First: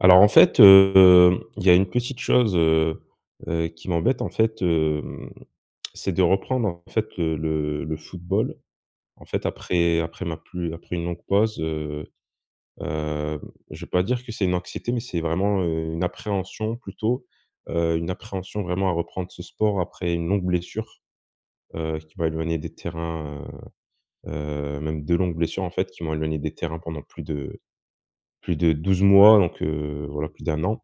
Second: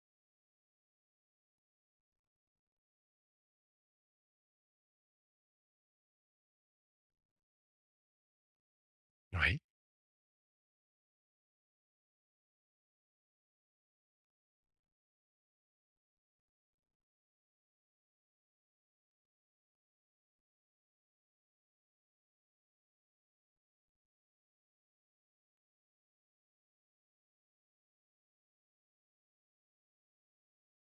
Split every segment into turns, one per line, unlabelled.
Alors, en fait, heu, hem, il y a une petite chose, heu heu, qui m'embête, en fait, hem, c'est de reprendre en fait, heu, le le football, en fait,
Oui.
après après ma plus après une longue pause, heu, hem, je vais pas dire que c'est une anxiété, mais c'est vraiment, heu, une appréhension, plutôt, heu, une appréhension vraiment à reprendre ce sport après une longue blessure, heu, qui m'a éloignée des terrains, heu heu, même 2 longues blessures, en fait, qui m'ont éloignées des terrains pendant plus de plus de 12 mois, donc heu, voilà, plus d'1 an,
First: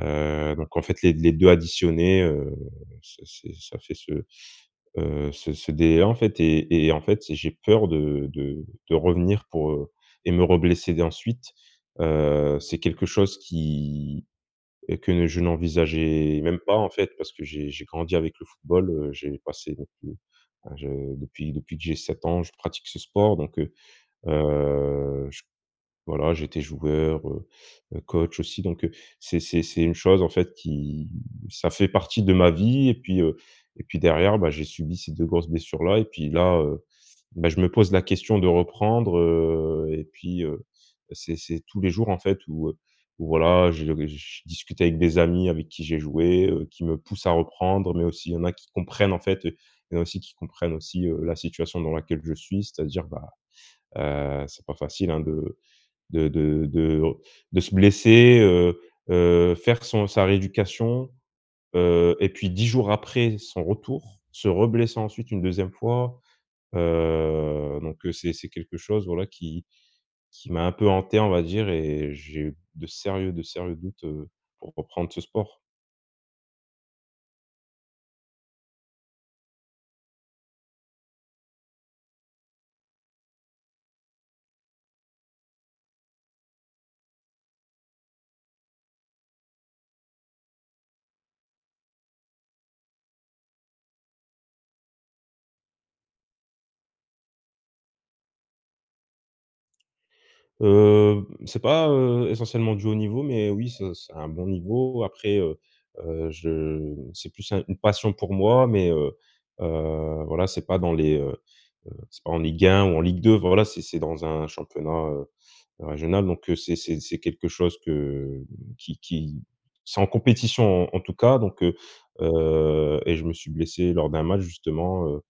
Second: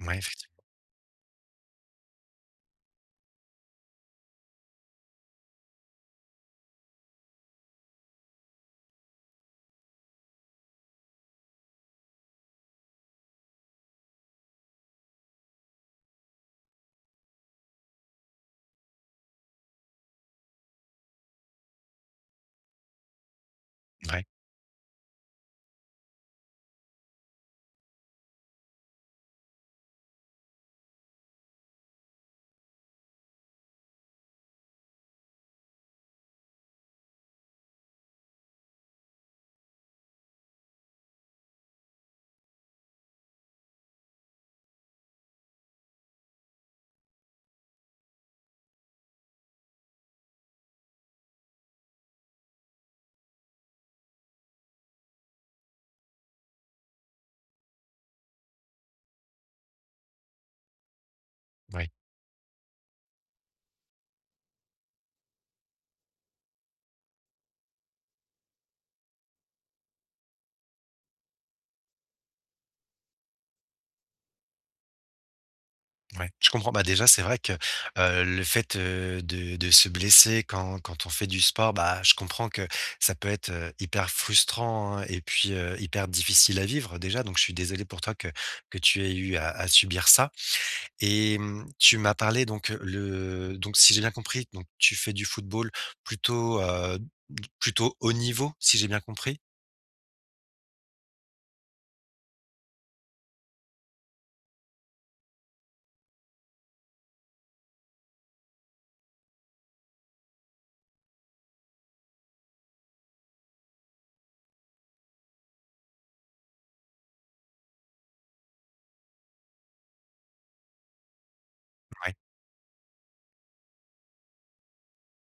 Ouais, effectiv
donc en fait les les 2 additionnés, heu, ça s'est ça fait ce, heu, ce ce délai-là, en fait et et en fait, c'est j'ai peur de de de revenir pour heu et me reblesser d ensuite, heu, c'est quelque chose qui et que je n'envisageais même pas, en fait, parce que j'ai j'ai grandi avec le football, heu, j'ai passé depuis hein, je depuis depuis que j'ai 7 ans, je pratique ce sport donc heu
Vouais.
heu, j voilà, j'étais joueur, heu heu, coach aussi, donc heu, c'est c'est c'est une chose, en fait, qui ça fait partie de ma vie et puis heu et puis derrière, bah, j'ai subi ces 2 grosses blessures-là, et puis là, heu, beh, je me pose la question de reprendre, heu et puis heu, c'est c'est tous les jours, en fait, où heu, où voilà, heu, je je discute avec des amis avec qui j'ai joué, heu, qui me poussent à reprendre mais aussi il y en a qui comprennent, en fait, heu, il y en a aussi qui comprennent aussi, heu, la situation dans laquelle je suis, c'est-à-dire, bah, heu, c'est pas facile, hein, de de de de de se blesser, heu heu, faire son sa rééducation,
Mouais.
heu et puis 10 jours après son retour, se reblesser ensuite une 2e fois, heu, donc heu, c'est c'est quelque chose voilà qui qui m'a un peu hanté, on va dire et j'ai eu de sérieux de sérieux doutes, heu, pour reprendre ce sport.
Ouais, je comprends, bah, déjà c'est vrai que, heu, le fait de de se blesser quand quand on fait du sport, bah, je comprends que ça peut être, heu, hyper frustrant, hein et puis, heu, hyper difficile à vivre déjà, donc je suis désolé pour toi que que tu aies eu à à subir ça et mmh, tu m'as parlé donc le donc si j'ai bien compris, donc tu fais du football plutôt, heu, d plutôt haut niveau, si j'ai bien compris?
Heu, c'est pas, heu, essentiellement du haut niveau, mais oui, c'est c'est un bon niveau. Après heu heu, je c'est plus un une passion pour moi, mais heu heu, voilà, c'est pas dans les heu heu, c'est pas en Ligue 1 ou en Ligue 2, voilà, c'est c'est dans un championnat, heu, régional, donc heu, c'est c'est c'est quelque chose que, hem, qui qui c'est en compétition en tout cas, donc heu
Mouais.
heu et je me suis blessé lors d'un match justement, heu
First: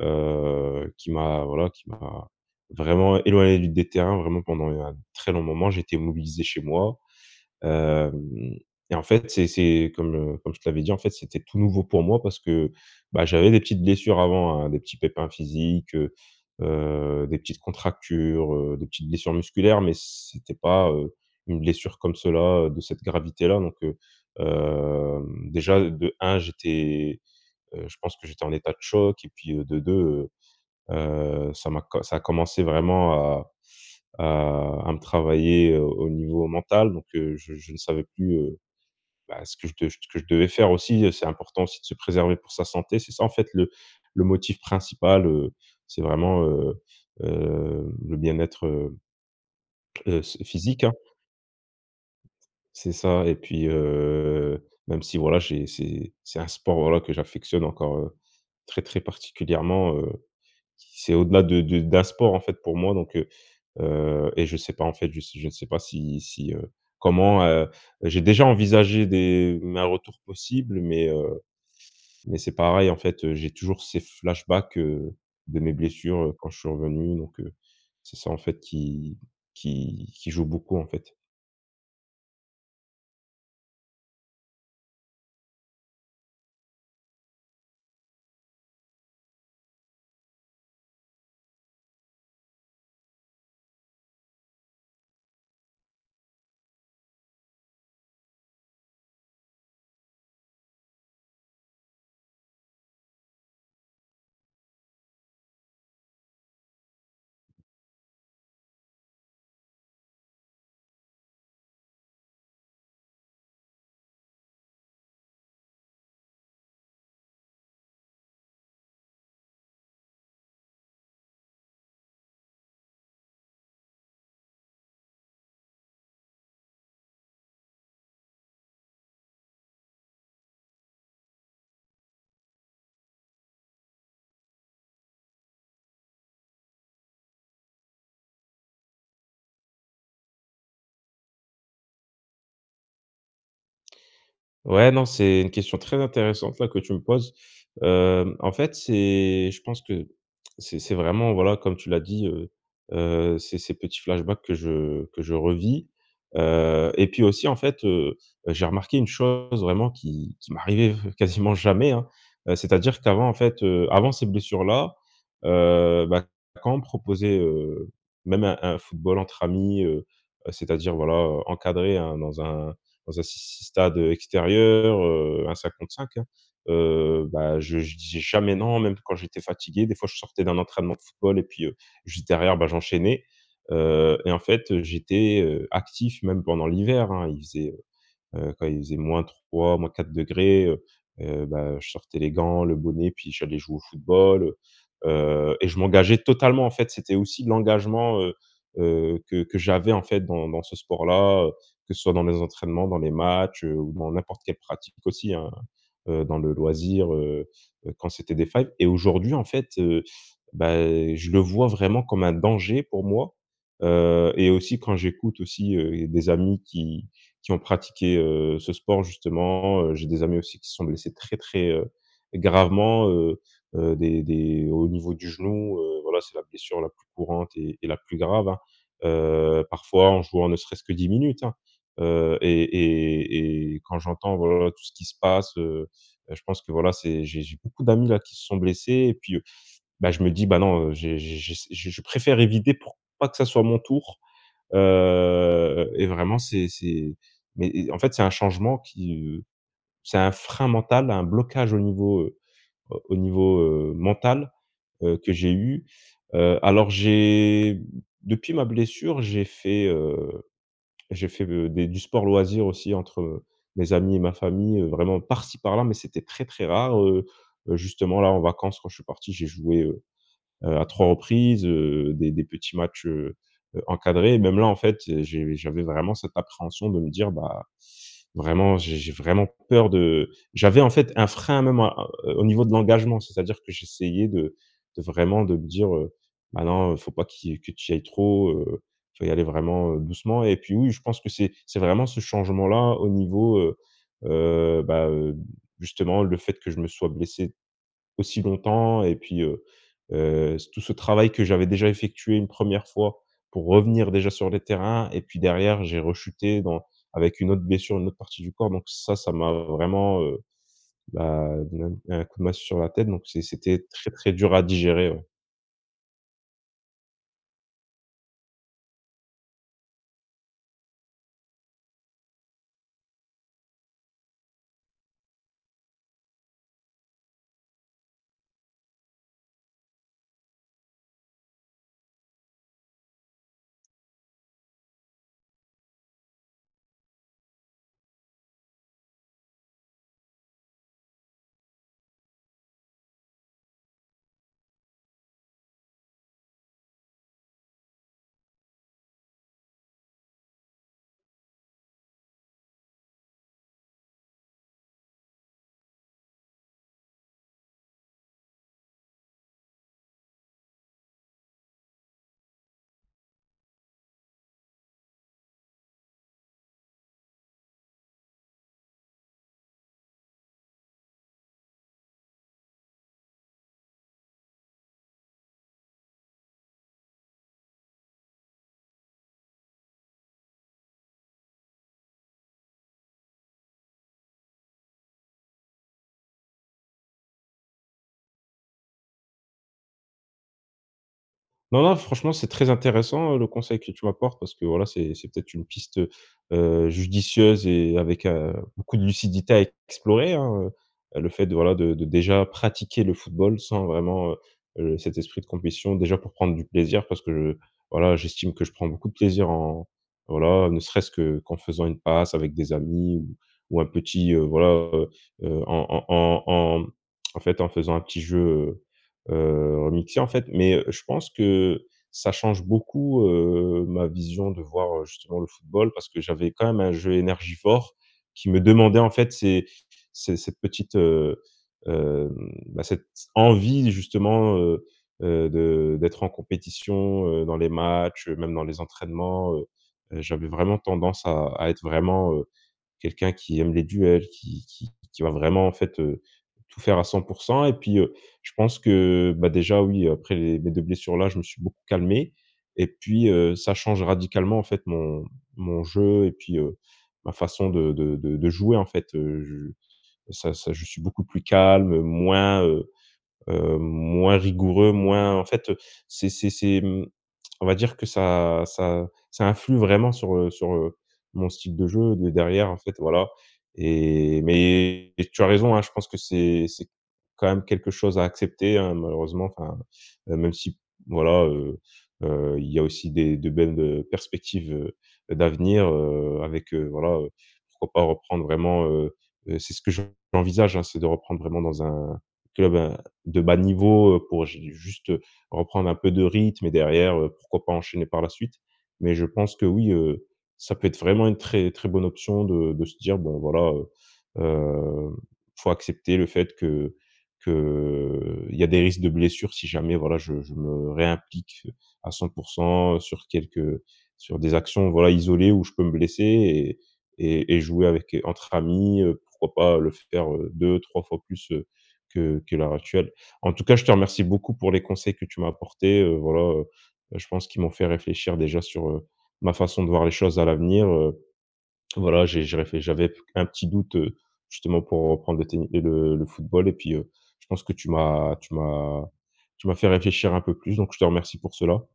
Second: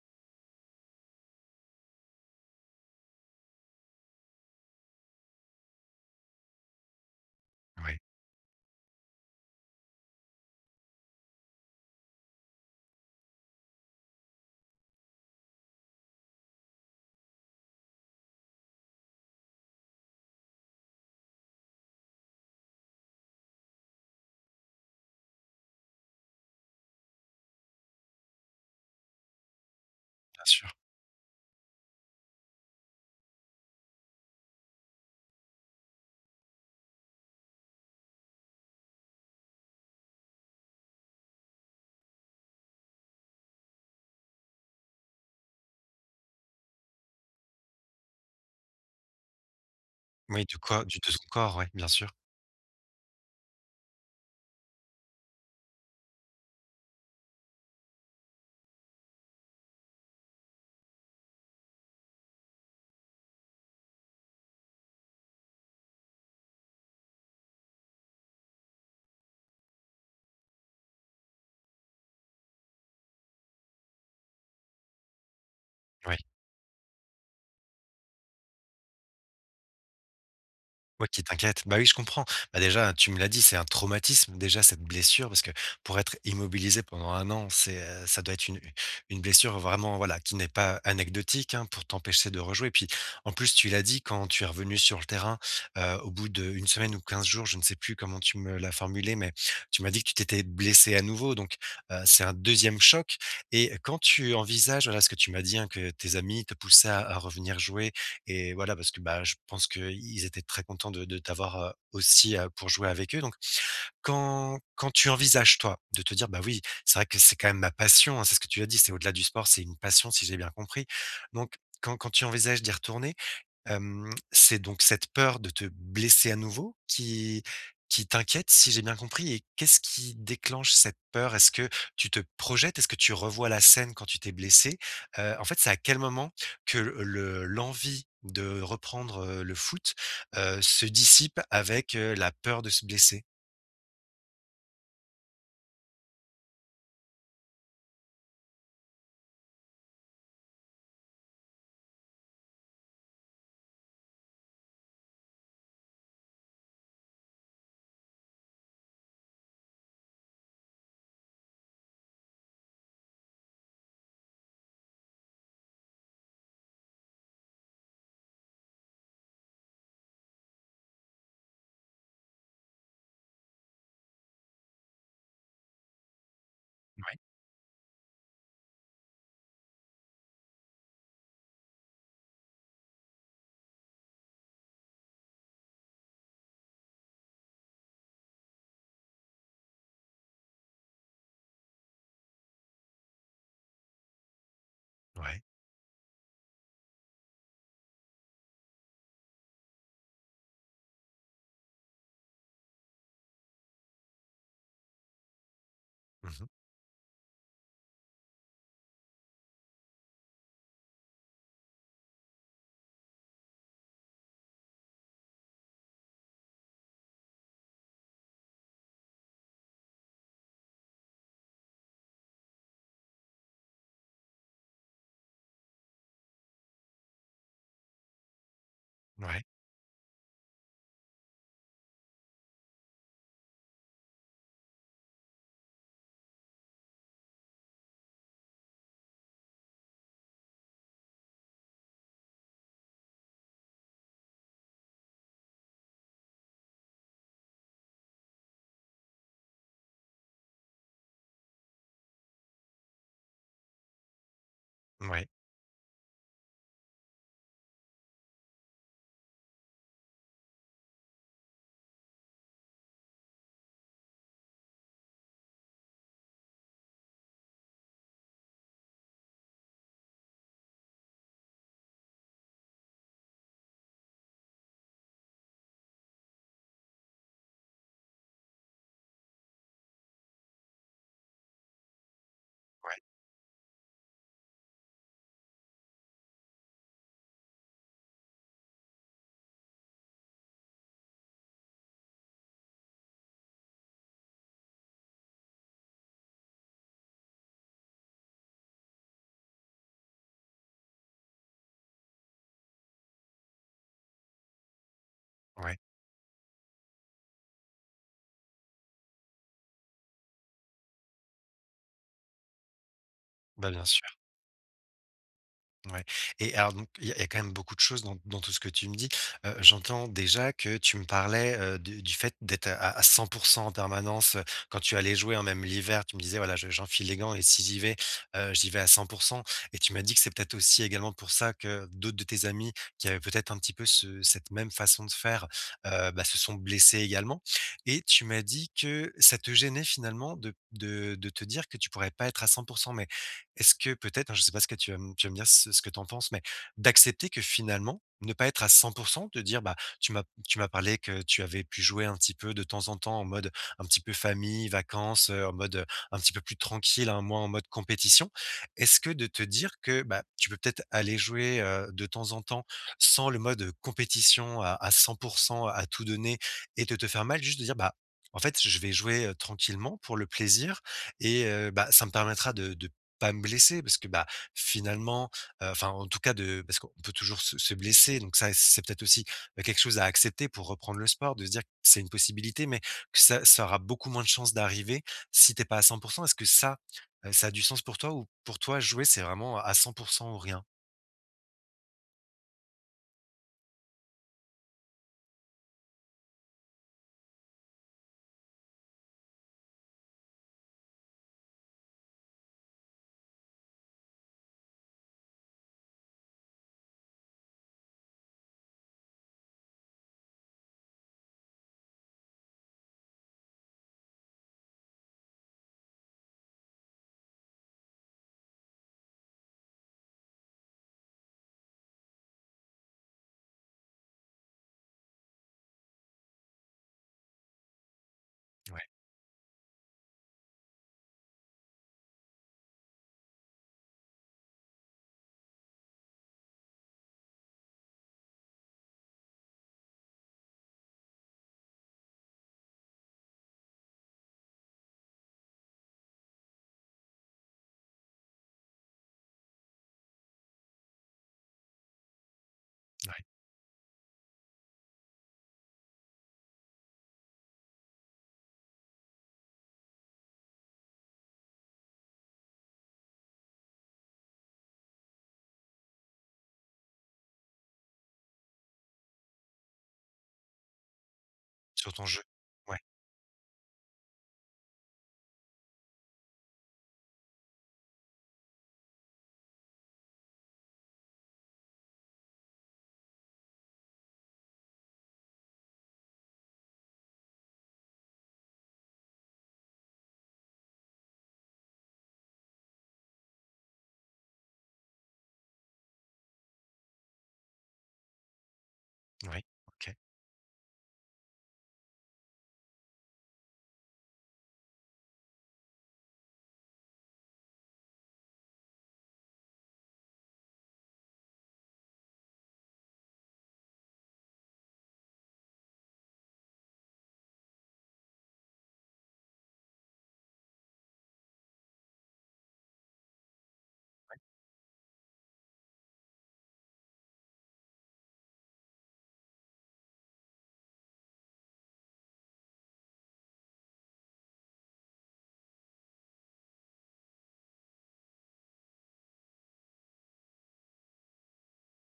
heu, qui m'a voilà, qui m'a vraiment éloigné des terrains vraiment pendant un très long moment, j'étais immobilisé chez moi,
Ouais.
hem et en fait, c'est c'est comme, heu, comme je te l'avais dit, en fait, c'était tout nouveau pour moi parce que, bah, j'avais des petites blessures avant, hein, des petits pépins physiques, heu heu, des petites contractures, heu, des petites blessures musculaires, mais c'était pas, heu, une blessure comme cela de cette gravité-là, donc heu, hem, déjà de 1, j'étais, heu, je pense que j'étais en état de choc et puis de 2 heu
Bien sûr.
heu, ça m'a co ça a commencé vraiment à à à me travailler au niveau mental, donc heu, je je ne savais plus, heu, bah, ce que je de ce que je devais faire aussi, c'est important aussi de se préserver pour sa santé, c'est ça, en fait, le le motif principal, heu, c'est vraiment, heu heu, le bien-être, heu heu, s
Oui du co
physique, hein.
du de son corps, ouais, bien sûr.
C'est ça et puis, heu, même si voilà, j'ai c'est c'est un sport, voilà, que j'affectionne encore, heu, très, très particulièrement, heu, c'est au-delà de de d'un sport, en fait, pour moi, donc heu heu et je sais pas, en fait, je je ne sais pas si si heu, comment, heu, j'ai déjà envisagé des m un retour possible, mais heu, mais c'est pareil, en fait, j'ai toujours ces flashbacks de mes
Oui.
blessures quand je suis revenu, donc heu, c'est ça, en fait, qui qui qui joue beaucoup, en
Ouais,
fait.
qui t'inquiète, bah, oui, je comprends, bah, déjà, tu me l'as dit, c'est un traumatisme, déjà, cette blessure, parce que pour être immobilisé pendant 1 an, c'est, heu, ça doit être une une blessure vraiment voilà, qui n'est pas anecdotique, hein, pour t'empêcher de rejouer, puis en plus, tu l'as dit quand tu es revenu sur le terrain, heu, au bout d' 1 semaine ou 15 jours, je ne sais plus comment tu me l'as formulé, mais tu m'as dit que tu t'étais blessé à nouveau, donc, heu, c'est un 2e choc et quand tu envisages, voilà ce que tu m'as dit, hein, que tes amis te poussaient à à revenir jouer et voilà parce que, bah, je pense qu'ils étaient très contents de de t'avoir, heu, aussi pour jouer avec eux, donc quand quand tu envisages, toi, de te dire: «Bah, oui, c'est vrai que c'est quand même ma passion, hein», c'est ce que tu as dit, c'est au-delà du sport, c'est une passion si j'ai bien compris, donc quand quand tu envisages d'y retourner, hem, c'est donc cette peur de te blesser à nouveau qui qui t'inquiète si j'ai bien compris et qu'est-ce qui déclenche cette peur? Est-ce que tu te projettes, est-ce que tu revois la scène quand tu t'es blessé? Heu, en fait, c'est à quel moment que le l'envie de reprendre, heu, le foot, heu, se dissipe avec, heu, la peur de se blesser?
Ouais non, c'est une question très intéressante là, que tu me poses, hem, en fait, c'est je pense que c'est c'est vraiment voilà, comme tu l'as dit, heu, heu, c'est ces petits flashbacks que je que je revis, heu, et puis aussi en fait, heu, j'ai remarqué une chose vraiment qui qui m'arrivait quasiment jamais hein. Heu, c'est-à-dire qu'avant en fait, heu, avant ces blessures là, heu, bah, quand on me proposait, heu, même un un football entre amis, heu, heu, c'est-à-dire voilà, heu, encadré, hein. Dans un dans un s s stade, heu, extérieur, heu, un 5 contre 5, hein.
Ouais.
Heu, bah, je je disais jamais non, même quand j'étais fatigué. Des fois, je sortais d'un entraînement de football et puis, heu, juste derrière, bah, j'enchaînais, heu, et en fait, heu, j'étais, heu, actif même pendant l'hiver, hein. Il faisait, heu quand il faisait - 3, - 4 degrés, heu, heu, bah, je sortais les gants, le bonnet, puis j'allais jouer au football, heu,
Ouais.
heu et je m'engageais totalement, en fait. C'était aussi l'engagement, heu, heu, que que j'avais en fait dans dans ce sport-là, heu, que ce soit dans les entraînements, dans les matchs, heu, ou dans n'importe quelle pratique aussi hein, heu,
Mmh
dans
mh.
le loisir, heu, heu, quand c'était des failles. Et aujourd'hui, en fait, heu, bah, je le vois vraiment comme un danger pour moi, heu et aussi quand j'écoute aussi, heu, des amis qui qui ont pratiqué, heu, ce sport justement, heu, j'ai des amis aussi qui se sont blessés très, très, heu, gravement, heu, heu, des des au niveau du genou, heu, voilà, c'est la blessure la plus courante, et et la plus grave, hein.
Ouais.
Heu, parfois, en jouant ne serait-ce que 10 minutes hein, heu, et et et quand j'entends, voilà, tout ce qui se passe, heu, beh je pense que voilà, c'est j'ai j'ai beaucoup d'amis là qui se sont blessés et puis, heu, ben je me dis: «Ben non, j'ai j'ai j'ai je préfère éviter pour pas que ça soit mon tour», heu, et vraiment, c'est c'est mais et en fait, c'est un changement qui, heu c'est un frein mental, un blocage au niveau, heu, au niveau, heu, mental, heu,
Mouais.
que j'ai eu, heu, alors j'ai depuis ma blessure, j'ai fait, heu, j'ai fait de des du sport loisir aussi entre mes amis et ma famille, heu, vraiment par-ci par-là, mais c'était très, très rare. Heu, heu justement là en vacances, quand je suis parti, j'ai joué, heu, heu, à 3 reprises, heu, des des petits matchs, heu, heu, encadrés et même là en fait. J'ai j'avais vraiment cette appréhension de me dire: «Bah, vraiment j'ai j'ai vraiment peur de», j'avais en fait un frein même, heu, au niveau de
Ouais.
l'engagement. C'est-à-dire que j'essayais de de vraiment, de me dire, heu: «Bah, non il faut pas qui, heu que tu y ailles trop, heu, tu dois y aller vraiment doucement» et puis, oui, je pense que c'est c'est vraiment ce changement là, au niveau, heu, heu, bah, heu, justement le fait que je me sois blessé aussi longtemps et puis, heu, heu, tout ce travail que j'avais déjà effectué une 1re pour revenir déjà sur les terrains et puis
Ouais.
derrière, j'ai rechuté dans avec une autre blessure, une autre partie du corps. Donc ça, ça m'a vraiment, heu, bah, donné un un coup de masse sur la tête donc c'est
Bah,
c'était
bien
très
sûr.
très dur à digérer ouais.
Ouais et alors donc il y a il y a quand même beaucoup de choses dans dans tout ce que tu me dis, heu, j'entends déjà que tu me parlais, heu, de du fait d'être à à 100% en permanence, heu, quand tu allais jouer hein, même l'hiver. Tu me disais, voilà je j'enfile les gants et si j'y vais, heu, j'y vais à 100% et tu m'as dit que c'est peut-être aussi également pour ça que d'autres de tes amis, qui avaient peut-être un petit peu ce cette même façon de faire, heu, bah ce sont blessés également. Et tu m'as dit que ça te gênait finalement de p de de te dire que tu pourrais pas être à 100%, mais est-ce que peut-être hein, je sais pas ce que tu vas tu vas me dire ce ce que tu en penses, mais d'accepter que finalement, ne pas être à 100%, de dire, bah, tu m'as tu m'as parlé que tu avais pu jouer un petit peu de temps en temps en mode un petit peu famille vacances, heu, en mode un petit peu plus tranquille hein, moins en mode compétition. Est-ce que de te dire que, bah, tu peux peut-être aller jouer, heu, de temps en temps, sans le mode, heu, compétition à à 100%, à tout donner et de te faire mal. Juste de dire: «Bah en fait je je vais jouer, heu, tranquillement, pour le plaisir et heu, bah ça me permettra de de pas me blesser» parce que, bah, finalement, heu enfin, en tout cas de parce qu'on peut toujours se se blesser donc ça c'est peut-être aussi, bah, quelque chose à accepter pour reprendre le sport de se dire que c'est une possibilité mais ça ça aura beaucoup moins de chance d'arriver si tu es pas à 100%. Est-ce que ça, heu, ça a du sens pour toi ou pour toi jouer c'est vraiment à 100% ou rien?
Non non, franchement c'est très intéressant, heu, le conseil que tu m’apportes. Parce que voilà, c'est c'est peut-être une piste, heu heu, judicieuse et avec, heu, beaucoup de lucidité à explorer hein, heu, le fait de voilà, de de déjà pratiquer le football sans vraiment, heu heu, cet esprit de compétition. Déjà pour prendre du plaisir parce que, voilà, j'estime que je prends beaucoup de plaisir en voilà. Ne serait-ce que, qu'en faisant une passe avec des amis ou ou un petit, heu, voilà, heu heu, en en en en en fait en faisant un petit jeu, heu heu, remixé en fait. Mais heu, je pense que, ça change beaucoup, heu, ma vision de voir, heu, justement le football. Parce que j'avais quand même un jeu énergivore, qui me
Ouais.
demandait en fait, ces ces cette petite, heu heu. Bah cette, envie justement, heu heu, de d'être en compétition, heu, dans les matchs, même dans les entraînements, heu heu, j'avais vraiment tendance à à être vraiment, heu, quelqu'un qui aime les duels, qui qui qui va vraiment en fait, heu, tout faire à 100%. Et puis, heu, je pense que, bah déjà, oui après mes 2 blessures là, je me suis beaucoup calmé. Et
Ouais.
puis, heu, ça change radicalement en fait mon mon jeu et puis, heu, ma façon de de de de jouer en fait, heu, je ça ça je suis beaucoup plus calme, moins, heu heu, moins rigoureux, moins en fait, heu, c’est c'est c’est mmh, on va dire que ça ça ça influe vraiment sur, heu, sur, heu, mon style de
Sur ton
jeu
jeu?
de derrière en
Ouais.
fait, voilà. Et, mais tu as raison hein, je pense que c’est c'est quand même quelque chose à accepter, hein, malheureusement, enfin. Heu, même si, voilà, heu heu, il y a aussi des de belles perspectives, heu, d'avenir, heu, avec, heu, voilà, heu, pourquoi pas reprendre vraiment, heu heu, c'est ce que [unintelligible] j'envisage hein, c'est de reprendre vraiment dans un, club à de bas niveau, heu, pour j’ai juste reprendre un peu de rythme et derrière, pourquoi pas enchaîner par la suite? Mais je
Ouais,
pense que oui,
OK.
heu, ça peut être vraiment une très très bonne option de de se dire, bon voilà, heu heu, il faut accepter le fait que qu'il y a des risques de blessures si jamais voilà, je je me réimplique, à 100% sur quelques sur des actions, voilà isolées, où je peux me blesser et et et jouer avec, entre amis, heu, pourquoi pas le faire 2-3 fois plus, heu, que que l'heure actuelle? En tout cas, je te
Ouais.
remercie beaucoup pour les conseils que tu m'as apporté, heu, voilà, heu, je pense qu'ils m'ont fait réfléchir déjà sur, heu, ma façon de voir les choses à l'avenir, heu, voilà, j'ai j'ai réfléch j’avais un petit doute, heu, justement pour reprendre le tenni heu le le football et puis, heu, je pense que tu m’as tu m’as tu m'as fait réfléchir un peu plus, donc je te remercie pour cela.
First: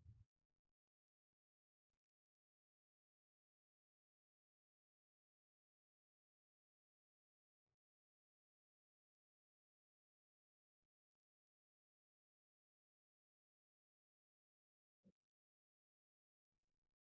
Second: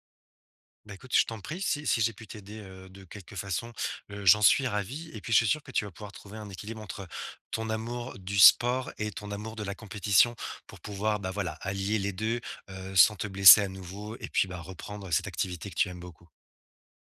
Ben écoute, je t'en prie. Si si j'ai pu t'aider, heu, de quelque façon, heu, j'en suis ravi, et puis je suis sûr que tu vas pouvoir trouver un équilibre entre ton amour du sport, et ton amour de la compétition, pour pouvoir, bah voilà, allier les 2, heu, sans te blesser à nouveau, et puis, bah, reprendre cette activité que tu aimes beaucoup.